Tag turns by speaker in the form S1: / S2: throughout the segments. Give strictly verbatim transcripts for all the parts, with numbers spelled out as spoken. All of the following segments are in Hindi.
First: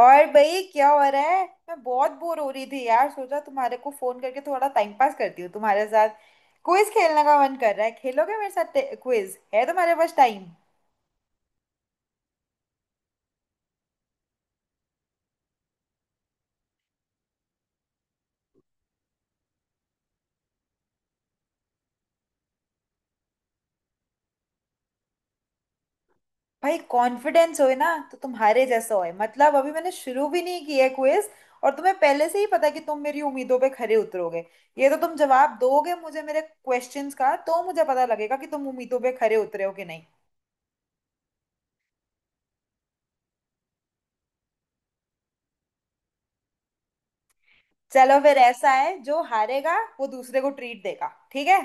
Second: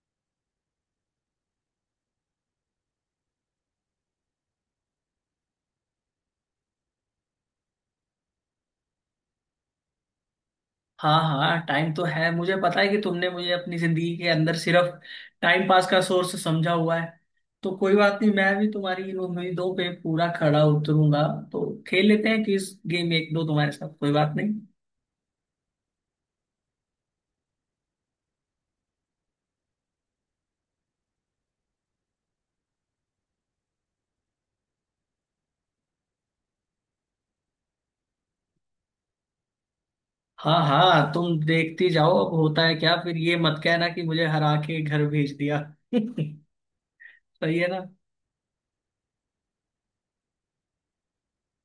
S1: और भाई क्या हो रहा है। मैं बहुत बोर हो रही थी यार, सोचा तुम्हारे को फोन करके थोड़ा टाइम पास करती हूँ तुम्हारे साथ। क्विज खेलने का मन कर रहा है, खेलोगे मेरे साथ क्विज? है तुम्हारे पास टाइम?
S2: हाँ हाँ, टाइम तो है। मुझे पता है कि तुमने मुझे अपनी जिंदगी के अंदर सिर्फ टाइम पास का सोर्स समझा हुआ है। तो कोई बात नहीं, मैं भी तुम्हारी इन उम्मीदों पे पूरा खरा उतरूंगा। तो खेल लेते हैं किस गेम, एक दो तुम्हारे साथ, कोई बात नहीं।
S1: भाई कॉन्फिडेंस होए ना तो तुम्हारे जैसा होए। मतलब अभी मैंने शुरू भी नहीं किया है क्विज और तुम्हें पहले से ही पता है कि तुम मेरी उम्मीदों पे खरे उतरोगे। ये तो तुम जवाब दोगे मुझे मेरे क्वेश्चंस का, तो मुझे पता लगेगा कि तुम उम्मीदों पे खरे उतरे हो कि नहीं।
S2: हाँ हाँ, तुम देखती जाओ अब होता है क्या। फिर ये मत कहना कि मुझे हरा के घर भेज दिया। सही है ना।
S1: चलो फिर ऐसा है, जो हारेगा वो दूसरे को ट्रीट देगा, ठीक है?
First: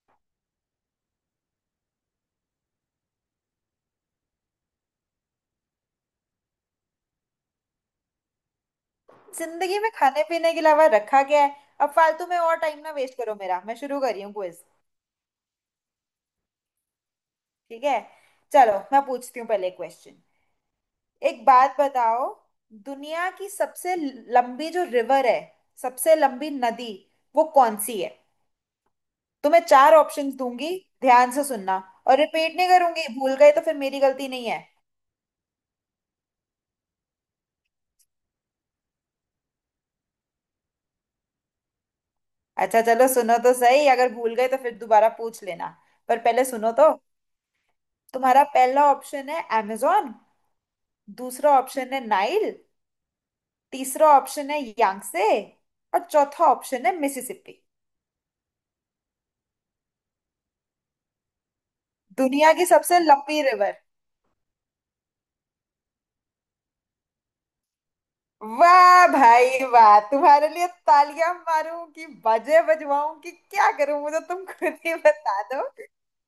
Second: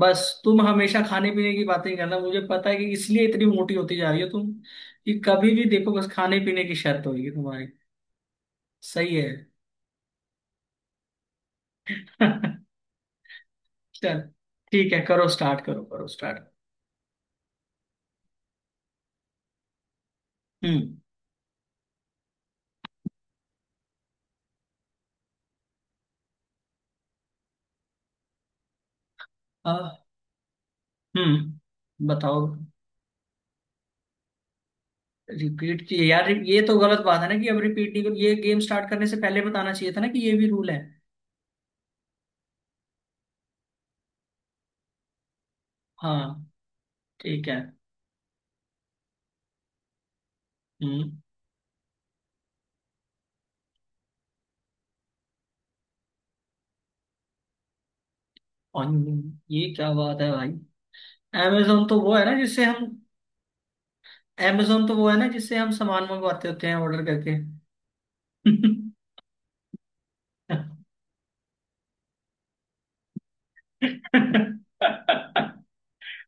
S2: बस तुम हमेशा खाने पीने की बातें करना। मुझे पता है कि इसलिए इतनी मोटी होती जा रही हो तुम, कि कभी भी देखो बस खाने पीने की शर्त होगी तुम्हारी। सही है।
S1: जिंदगी में खाने पीने के अलावा रखा क्या है? अब फालतू में और टाइम ना वेस्ट करो मेरा, मैं शुरू कर
S2: चल।
S1: रही हूँ क्विज।
S2: ठीक है, करो स्टार्ट, करो करो स्टार्ट।
S1: ठीक है। चलो मैं पूछती हूँ पहले क्वेश्चन।
S2: हम्म,
S1: एक बात बताओ, दुनिया की सबसे लंबी जो रिवर है, सबसे लंबी नदी, वो कौन सी है? तो मैं चार
S2: आ,
S1: ऑप्शंस दूंगी, ध्यान से सुनना
S2: हम्म,
S1: और
S2: बताओ।
S1: रिपीट नहीं करूंगी, भूल गए तो फिर मेरी गलती नहीं है।
S2: रिपीट किए यार, ये तो गलत बात है ना कि अब रिपीट नहीं करो। ये गेम स्टार्ट करने से पहले बताना चाहिए था ना कि ये भी रूल है।
S1: अच्छा चलो सुनो तो सही, अगर भूल गए तो फिर दोबारा पूछ लेना, पर पहले
S2: हाँ,
S1: सुनो तो।
S2: ठीक है।
S1: तुम्हारा पहला ऑप्शन है अमेजोन।
S2: हम्म।
S1: दूसरा ऑप्शन है नाइल। तीसरा ऑप्शन है यांगसे। और चौथा ऑप्शन है मिसिसिपी।
S2: और ये क्या बात है भाई। अमेजोन तो वो है ना
S1: दुनिया
S2: जिससे
S1: की
S2: हम
S1: सबसे लंबी रिवर।
S2: अमेजोन तो वो है ना जिससे हम सामान मंगवाते होते हैं ऑर्डर करके।
S1: वाह भाई वाह, तुम्हारे लिए तालियां मारूं कि बाजे बजवाऊं कि क्या करूं, मुझे तुम खुद ही बता दो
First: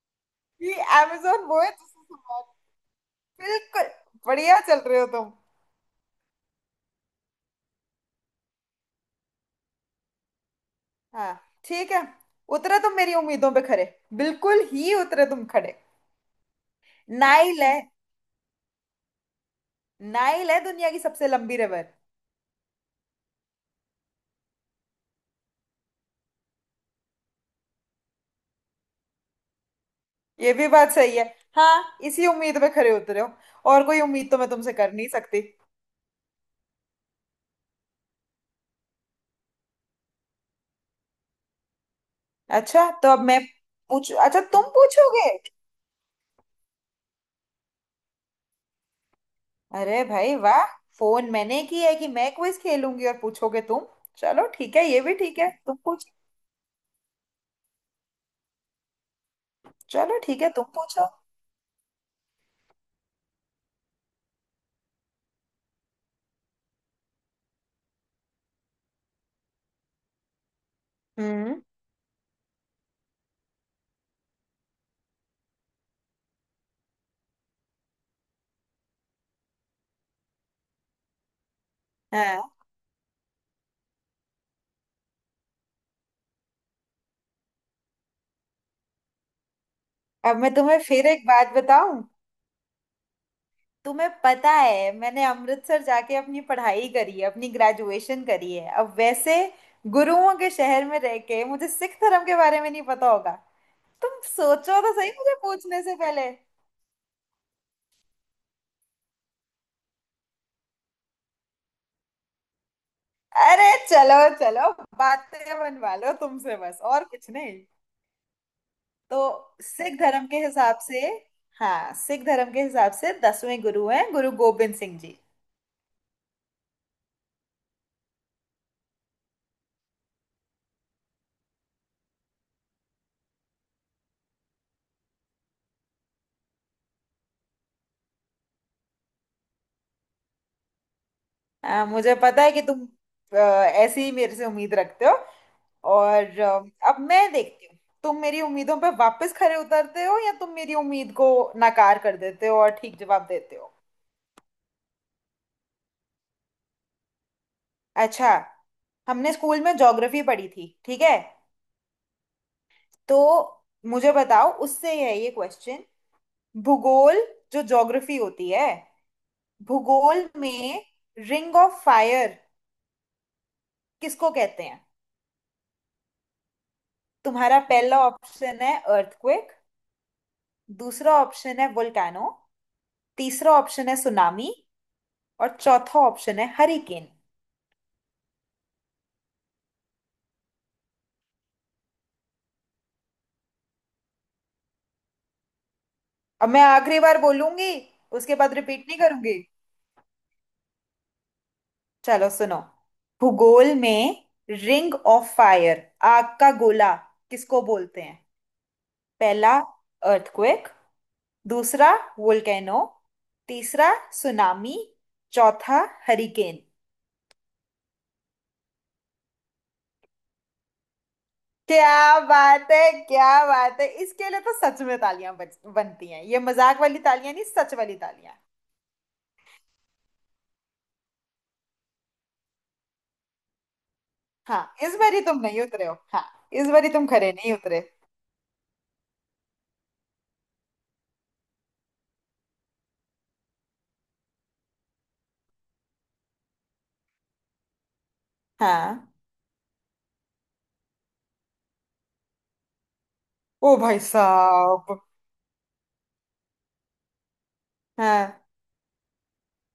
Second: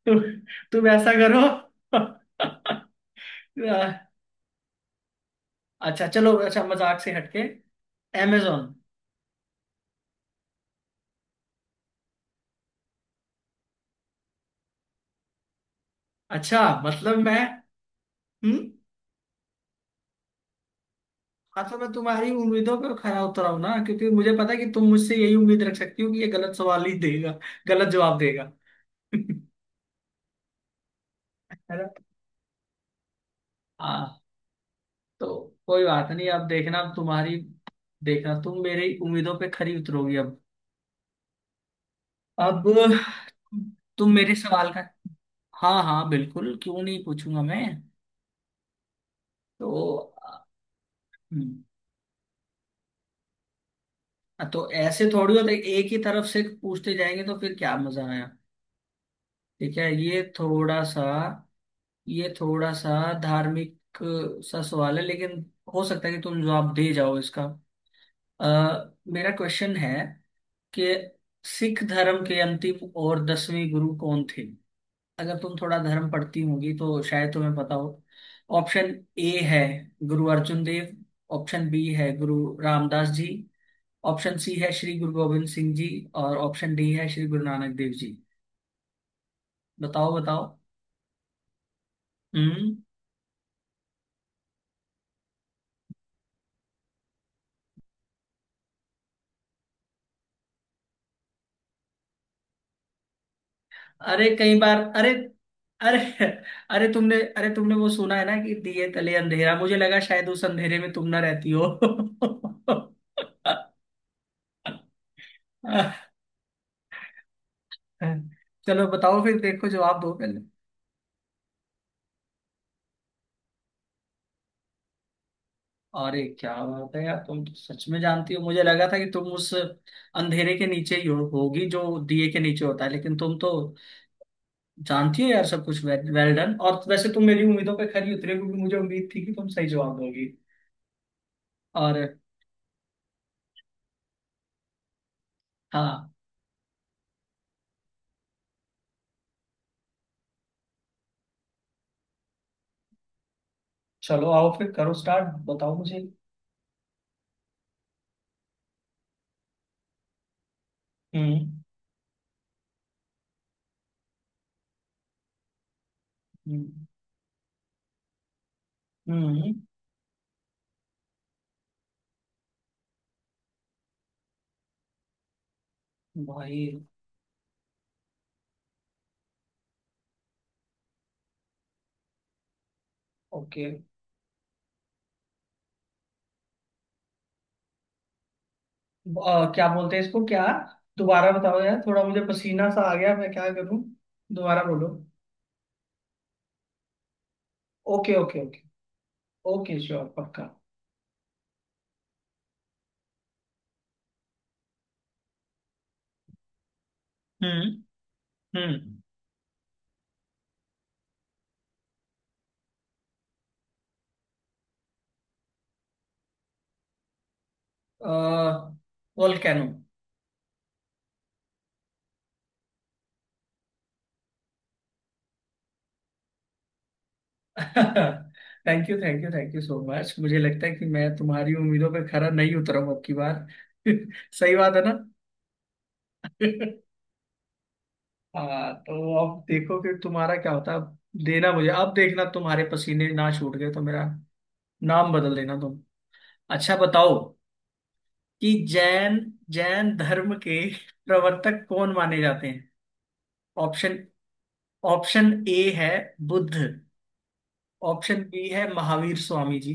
S2: तु,
S1: कि।
S2: तुम ऐसा करो।
S1: अमेजोन वो है जिससे सामान। बिल्कुल। बढ़िया चल रहे हो तुम।
S2: अच्छा चलो, अच्छा मजाक से हटके, amazon।
S1: हाँ। ठीक है। उतरे तुम मेरी उम्मीदों पे खरे, बिल्कुल ही उतरे तुम खड़े।
S2: अच्छा, मतलब मैं
S1: नाइल है।
S2: हम्म
S1: नाइल है दुनिया की सबसे लंबी
S2: मतलब
S1: रिवर।
S2: मैं तुम्हारी उम्मीदों पे खरा उतरा हूं ना, क्योंकि मुझे पता है कि तुम मुझसे यही उम्मीद रख सकती हो कि ये गलत सवाल ही देगा, गलत जवाब देगा।
S1: ये भी बात सही है।
S2: है ना।
S1: हाँ, इसी उम्मीद पे खरे उतरे हो। और कोई
S2: हाँ।
S1: उम्मीद तो मैं तुमसे कर नहीं
S2: तो
S1: सकती।
S2: कोई बात नहीं, अब देखना, अब तुम्हारी देखना तुम मेरी उम्मीदों पे खरी उतरोगी अब अब
S1: अच्छा तो अब मैं
S2: तुम
S1: पूछू?
S2: मेरे
S1: अच्छा तुम
S2: सवाल का।
S1: पूछोगे?
S2: हाँ हाँ, बिल्कुल, क्यों नहीं पूछूंगा मैं।
S1: अरे
S2: तो।
S1: भाई वाह, फोन मैंने
S2: हम्म,
S1: की है कि मैं क्विज खेलूंगी और पूछोगे तुम? चलो
S2: हाँ, तो
S1: ठीक है, ये
S2: ऐसे
S1: भी
S2: थोड़ी
S1: ठीक
S2: होता
S1: है,
S2: है,
S1: तुम
S2: एक ही
S1: पूछ।
S2: तरफ से पूछते जाएंगे तो फिर क्या मजा आया। ठीक है,
S1: चलो
S2: ये
S1: ठीक है, तुम
S2: थोड़ा सा,
S1: पूछो।
S2: ये थोड़ा सा धार्मिक सा सवाल है, लेकिन हो सकता है कि तुम जवाब दे जाओ इसका। अ, मेरा क्वेश्चन है कि
S1: हम्म।
S2: सिख धर्म के अंतिम और दसवीं गुरु कौन थे। अगर तुम थोड़ा धर्म पढ़ती होगी तो शायद तुम्हें पता हो। ऑप्शन ए है गुरु अर्जुन देव। ऑप्शन बी है गुरु
S1: हाँ।
S2: रामदास जी। ऑप्शन सी है श्री गुरु गोविंद सिंह जी। और ऑप्शन डी है श्री गुरु नानक देव जी। बताओ
S1: अब
S2: बताओ।
S1: मैं तुम्हें फिर एक बात बताऊं।
S2: हम्म।
S1: तुम्हें पता है मैंने अमृतसर जाके अपनी पढ़ाई करी है, अपनी ग्रेजुएशन करी है। अब वैसे गुरुओं के शहर में रह के मुझे सिख धर्म के बारे में नहीं पता होगा? तुम
S2: अरे कई बार,
S1: सोचो तो
S2: अरे
S1: सही मुझे पूछने से
S2: अरे
S1: पहले।
S2: अरे तुमने अरे तुमने वो सुना है ना कि दिए तले अंधेरा। मुझे लगा शायद उस अंधेरे में तुम ना रहती हो।
S1: अरे चलो चलो, बातें बनवा लो तुमसे बस और कुछ नहीं।
S2: चलो
S1: तो
S2: बताओ फिर, देखो
S1: सिख
S2: जवाब दो
S1: धर्म के
S2: पहले।
S1: हिसाब से, हाँ, सिख धर्म के हिसाब से दसवें गुरु हैं गुरु गोबिंद सिंह जी।
S2: अरे क्या बात है यार, तुम तो सच में जानती हो। मुझे लगा था कि तुम उस अंधेरे के नीचे ही हो, होगी जो दिए के नीचे होता है, लेकिन तुम तो जानती हो यार सब कुछ। Well, well done. और वैसे तुम मेरी उम्मीदों पे खरी उतरे क्योंकि मुझे उम्मीद थी कि तुम सही जवाब दोगी।
S1: हाँ, मुझे
S2: और।
S1: पता है कि तुम अ, ऐसे ही मेरे से उम्मीद रखते हो।
S2: हाँ।
S1: और अ, अब मैं देखती हूँ तुम मेरी उम्मीदों पर वापस खरे उतरते हो या तुम मेरी उम्मीद को नाकार कर देते हो और ठीक जवाब देते हो।
S2: चलो आओ फिर, करो स्टार्ट, बताओ मुझे।
S1: अच्छा, हमने स्कूल में ज्योग्राफी पढ़ी थी, ठीक है?
S2: हम्म।
S1: तो मुझे बताओ, उससे है ये क्वेश्चन।
S2: हम्म।
S1: भूगोल, जो ज्योग्राफी होती है,
S2: हम्म।
S1: भूगोल में रिंग ऑफ फायर किसको कहते हैं?
S2: भाई।
S1: तुम्हारा पहला ऑप्शन है अर्थक्वेक। दूसरा ऑप्शन है वोल्केनो। तीसरा
S2: ओके।
S1: ऑप्शन है सुनामी। और चौथा ऑप्शन है हरिकेन।
S2: अ, क्या बोलते हैं इसको क्या, दोबारा बताओ यार, थोड़ा मुझे पसीना सा आ गया, मैं क्या करूं, दोबारा बोलो।
S1: अब मैं आखिरी बार बोलूंगी,
S2: ओके
S1: उसके
S2: ओके
S1: बाद
S2: ओके।
S1: रिपीट नहीं करूंगी।
S2: ओके, श्योर, पक्का।
S1: चलो सुनो। भूगोल में रिंग ऑफ फायर, आग का गोला, किसको
S2: हम्म।
S1: बोलते हैं?
S2: हम्म।
S1: पहला, अर्थक्वेक। दूसरा, वोल्केनो। तीसरा, सुनामी। चौथा, हरिकेन।
S2: वोल्केनो।
S1: क्या बात है। क्या बात है, इसके लिए तो सच में तालियां बज- बनती हैं, ये मजाक वाली तालियां नहीं, सच वाली तालियां।
S2: Thank you thank you thank you so much. मुझे लगता है कि मैं तुम्हारी उम्मीदों पर खरा नहीं उतरा हूं अब की बार। सही
S1: हाँ,
S2: बात है ना।
S1: इस बारी तुम नहीं उतरे हो, हाँ। इस बारी तुम खरे नहीं उतरे।
S2: हाँ, तो अब देखो फिर तुम्हारा क्या होता है अब। देना मुझे, अब देखना तुम्हारे पसीने ना छूट गए तो मेरा नाम बदल देना तुम। अच्छा बताओ कि जैन,
S1: हाँ।
S2: जैन धर्म के प्रवर्तक कौन माने जाते हैं।
S1: ओ
S2: ऑप्शन
S1: भाई साहब।
S2: ऑप्शन ए है बुद्ध। ऑप्शन
S1: हाँ।
S2: बी है महावीर स्वामी जी।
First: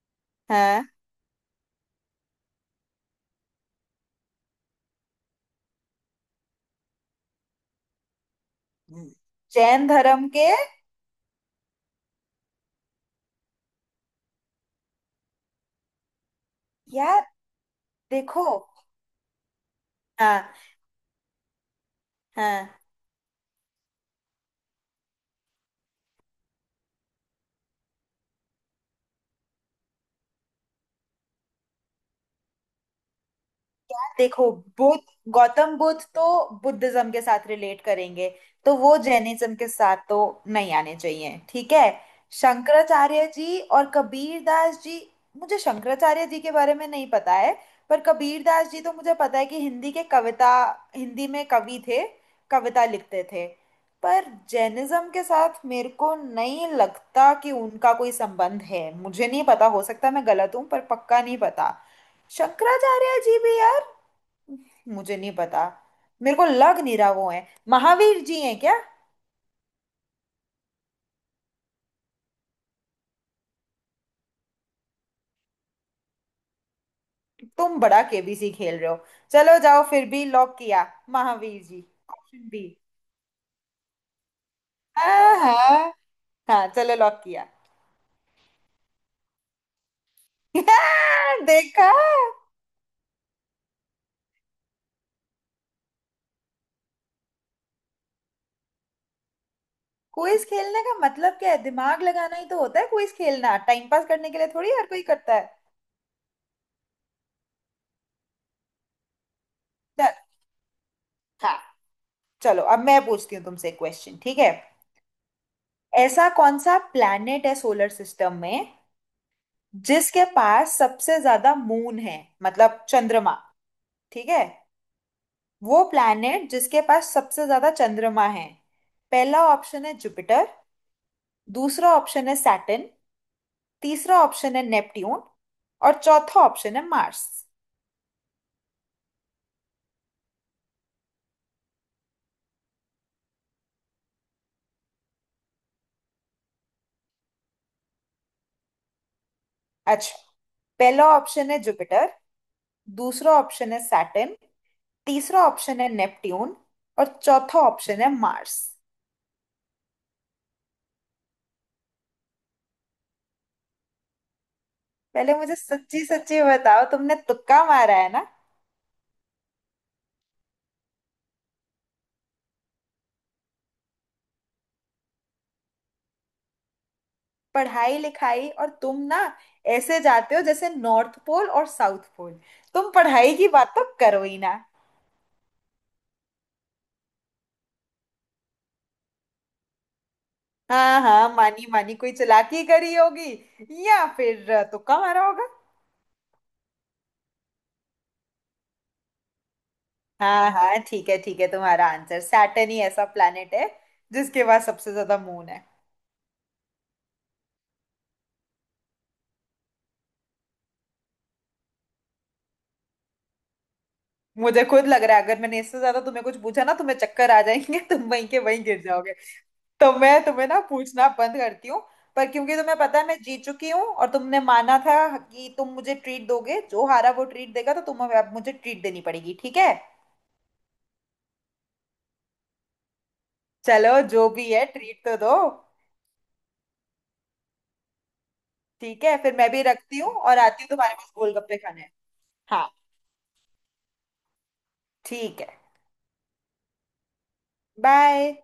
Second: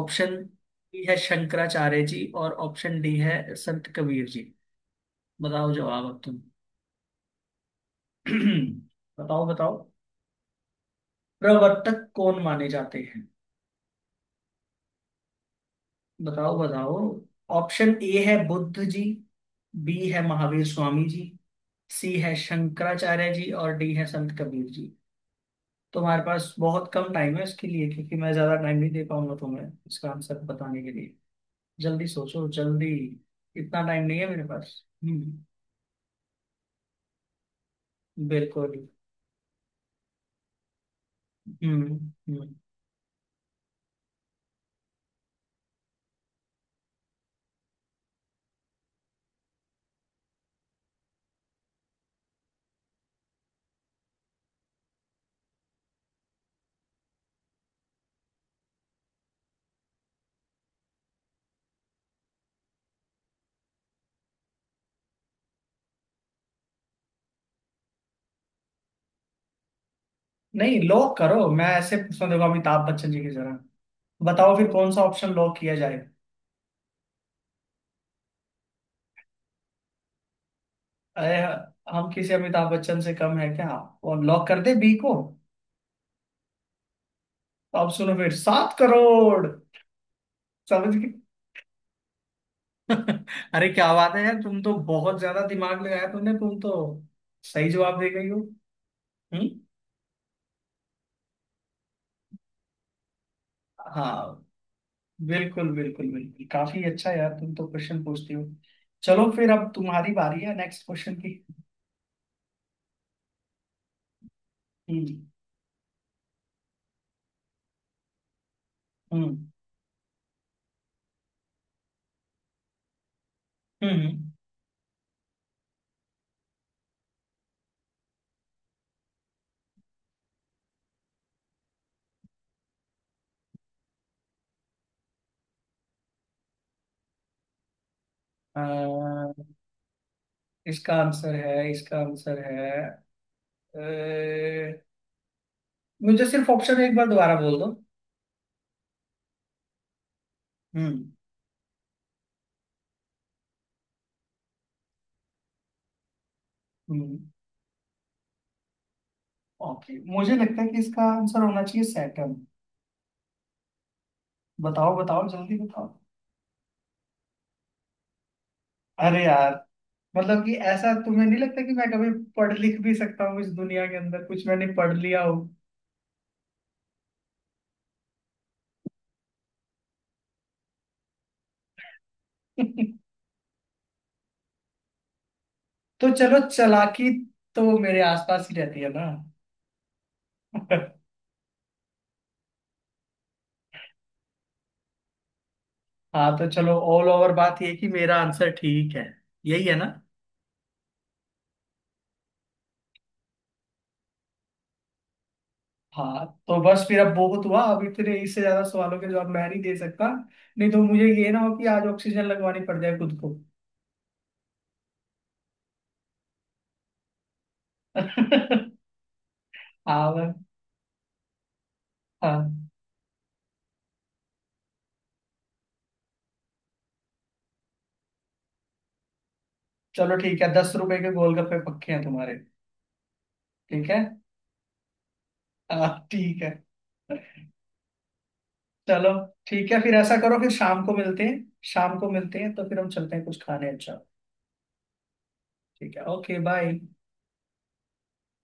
S2: ऑप्शन
S1: हाँ,
S2: बी है शंकराचार्य जी और ऑप्शन डी है संत कबीर जी। बताओ जवाब अब तुम। बताओ बताओ।
S1: जैन धर्म के।
S2: प्रवर्तक कौन माने जाते हैं, बताओ बताओ।
S1: यार
S2: ऑप्शन ए है
S1: देखो।
S2: बुद्ध जी। बी है
S1: हाँ।
S2: महावीर स्वामी जी। सी है
S1: हाँ।
S2: शंकराचार्य जी और डी है संत कबीर जी। तुम्हारे पास बहुत कम टाइम है इसके लिए, क्योंकि मैं ज्यादा टाइम नहीं दे पाऊंगा तुम्हें इसका आंसर बताने के लिए। जल्दी सोचो जल्दी। इतना टाइम नहीं है मेरे
S1: देखो,
S2: पास।
S1: बुद्ध,
S2: हम्म।
S1: गौतम बुद्ध तो बुद्धिज्म के साथ रिलेट करेंगे, तो
S2: बिल्कुल।
S1: वो जैनिज्म के साथ तो नहीं आने चाहिए, ठीक है?
S2: हम्म। हम्म।
S1: शंकराचार्य जी और कबीर दास जी, मुझे शंकराचार्य जी के बारे में नहीं पता है। पर कबीर दास जी तो मुझे पता है कि हिंदी के कविता, हिंदी में कवि थे, कविता लिखते थे। पर जैनिज्म के साथ मेरे को नहीं लगता कि उनका कोई संबंध है। मुझे नहीं पता, हो सकता मैं गलत हूँ, पर पक्का नहीं पता। शंकराचार्य जी भी यार, मुझे नहीं पता। मेरे को लग नहीं रहा वो है। महावीर जी हैं क्या?
S2: नहीं, लॉक करो, मैं ऐसे पूछना, देखो अमिताभ बच्चन जी की जरा। बताओ फिर कौन सा ऑप्शन लॉक किया जाए।
S1: तुम बड़ा केबीसी खेल रहे हो। चलो जाओ, फिर भी लॉक किया,
S2: अरे,
S1: महावीर जी,
S2: हम किसी
S1: ऑप्शन बी।
S2: अमिताभ बच्चन से कम है क्या। और लॉक कर दे बी को।
S1: हाँ हाँ, हाँ, चलो लॉक किया।
S2: तो अब सुनो फिर, सात करोड़ समझ गए।
S1: देखा।
S2: अरे क्या बात है यार, तुम तो बहुत ज्यादा दिमाग लगाया तुमने, तुम तो सही जवाब दे गई हो। हम्म।
S1: क्विज खेलने का मतलब क्या है, दिमाग लगाना ही तो होता है। क्विज खेलना टाइम पास करने के
S2: हाँ,
S1: लिए थोड़ी हर कोई करता है।
S2: बिल्कुल बिल्कुल बिल्कुल, काफी अच्छा यार तुम तो क्वेश्चन पूछती हो। चलो फिर, अब
S1: चल।
S2: तुम्हारी बारी है नेक्स्ट क्वेश्चन की।
S1: हाँ। चलो अब मैं पूछती हूँ तुमसे क्वेश्चन, ठीक है?
S2: हम्म।
S1: ऐसा कौन सा प्लैनेट है सोलर सिस्टम में
S2: हम्म।
S1: जिसके पास सबसे ज्यादा मून है, मतलब चंद्रमा,
S2: हम्म।
S1: ठीक
S2: हम्म।
S1: है? वो प्लैनेट जिसके पास सबसे ज्यादा चंद्रमा है। पहला ऑप्शन है जुपिटर। दूसरा ऑप्शन है सैटर्न। तीसरा ऑप्शन है नेपट्यून। और चौथा ऑप्शन है मार्स।
S2: अ, इसका आंसर है, इसका आंसर है। अ, मुझे सिर्फ ऑप्शन एक बार दोबारा बोल दो।
S1: अच्छा। पहला
S2: हम्म।
S1: ऑप्शन है जुपिटर। दूसरा ऑप्शन है सैटर्न। तीसरा ऑप्शन है नेपट्यून। और
S2: हम्म।
S1: चौथा ऑप्शन है मार्स।
S2: ओके, मुझे लगता है कि इसका आंसर होना चाहिए सैटर्न। बताओ बताओ,
S1: पहले मुझे
S2: जल्दी बताओ।
S1: सच्ची सच्ची बताओ, तुमने तुक्का मारा है?
S2: अरे यार, मतलब कि ऐसा तुम्हें नहीं लगता कि मैं कभी पढ़ लिख भी सकता हूँ इस दुनिया के अंदर कुछ मैंने पढ़ लिया हो।
S1: पढ़ाई लिखाई और तुम ना ऐसे जाते हो जैसे नॉर्थ पोल और साउथ पोल। तुम पढ़ाई की बात तो करो ही ना।
S2: तो चलो, चालाकी तो मेरे आसपास ही रहती है ना।
S1: हाँ हाँ, मानी मानी, कोई चालाकी करी होगी या फिर अ, तुक्का मारा होगा।
S2: हाँ तो चलो, ऑल ओवर बात ये कि मेरा आंसर ठीक है, यही है ना।
S1: हाँ हाँ, ठीक है ठीक है, तुम्हारा आंसर सैटर्न ही ऐसा प्लैनेट है जिसके पास सबसे ज्यादा मून है।
S2: हाँ तो बस फिर, अब बहुत हुआ, अब इतने इससे ज्यादा सवालों के जवाब मैं नहीं दे सकता। नहीं तो मुझे ये ना हो कि आज ऑक्सीजन लगवानी पड़ जाए खुद को।
S1: मुझे खुद लग रहा है अगर मैंने इससे ज्यादा तुम्हें कुछ पूछा ना, तुम्हें चक्कर आ जाएंगे। तुम वहीं के वहीं गिर जाओगे। तो
S2: हाँ
S1: मैं
S2: मैं-
S1: तुम्हें ना पूछना बंद करती हूँ। पर क्योंकि
S2: हाँ,
S1: तुम्हें पता है मैं जीत चुकी हूँ, और तुमने माना था कि तुम मुझे ट्रीट दोगे, जो हारा वो ट्रीट देगा, तो तुम्हें अब मुझे ट्रीट देनी पड़ेगी, ठीक है?
S2: चलो ठीक है, दस रुपए के गोलगप्पे पक्के हैं तुम्हारे। ठीक है।
S1: चलो जो भी है, ट्रीट तो दो।
S2: हाँ, ठीक है।
S1: ठीक
S2: चलो।
S1: है फिर, मैं भी
S2: ठीक है, फिर
S1: रखती हूँ
S2: ऐसा करो,
S1: और
S2: फिर
S1: आती हूँ
S2: शाम को
S1: तुम्हारे पास
S2: मिलते हैं।
S1: गोलगप्पे खाने।
S2: शाम को मिलते हैं तो
S1: हाँ।
S2: फिर हम चलते हैं कुछ खाने, अच्छा।
S1: ठीक है।
S2: ठीक है, ओके बाय।
S1: बाय।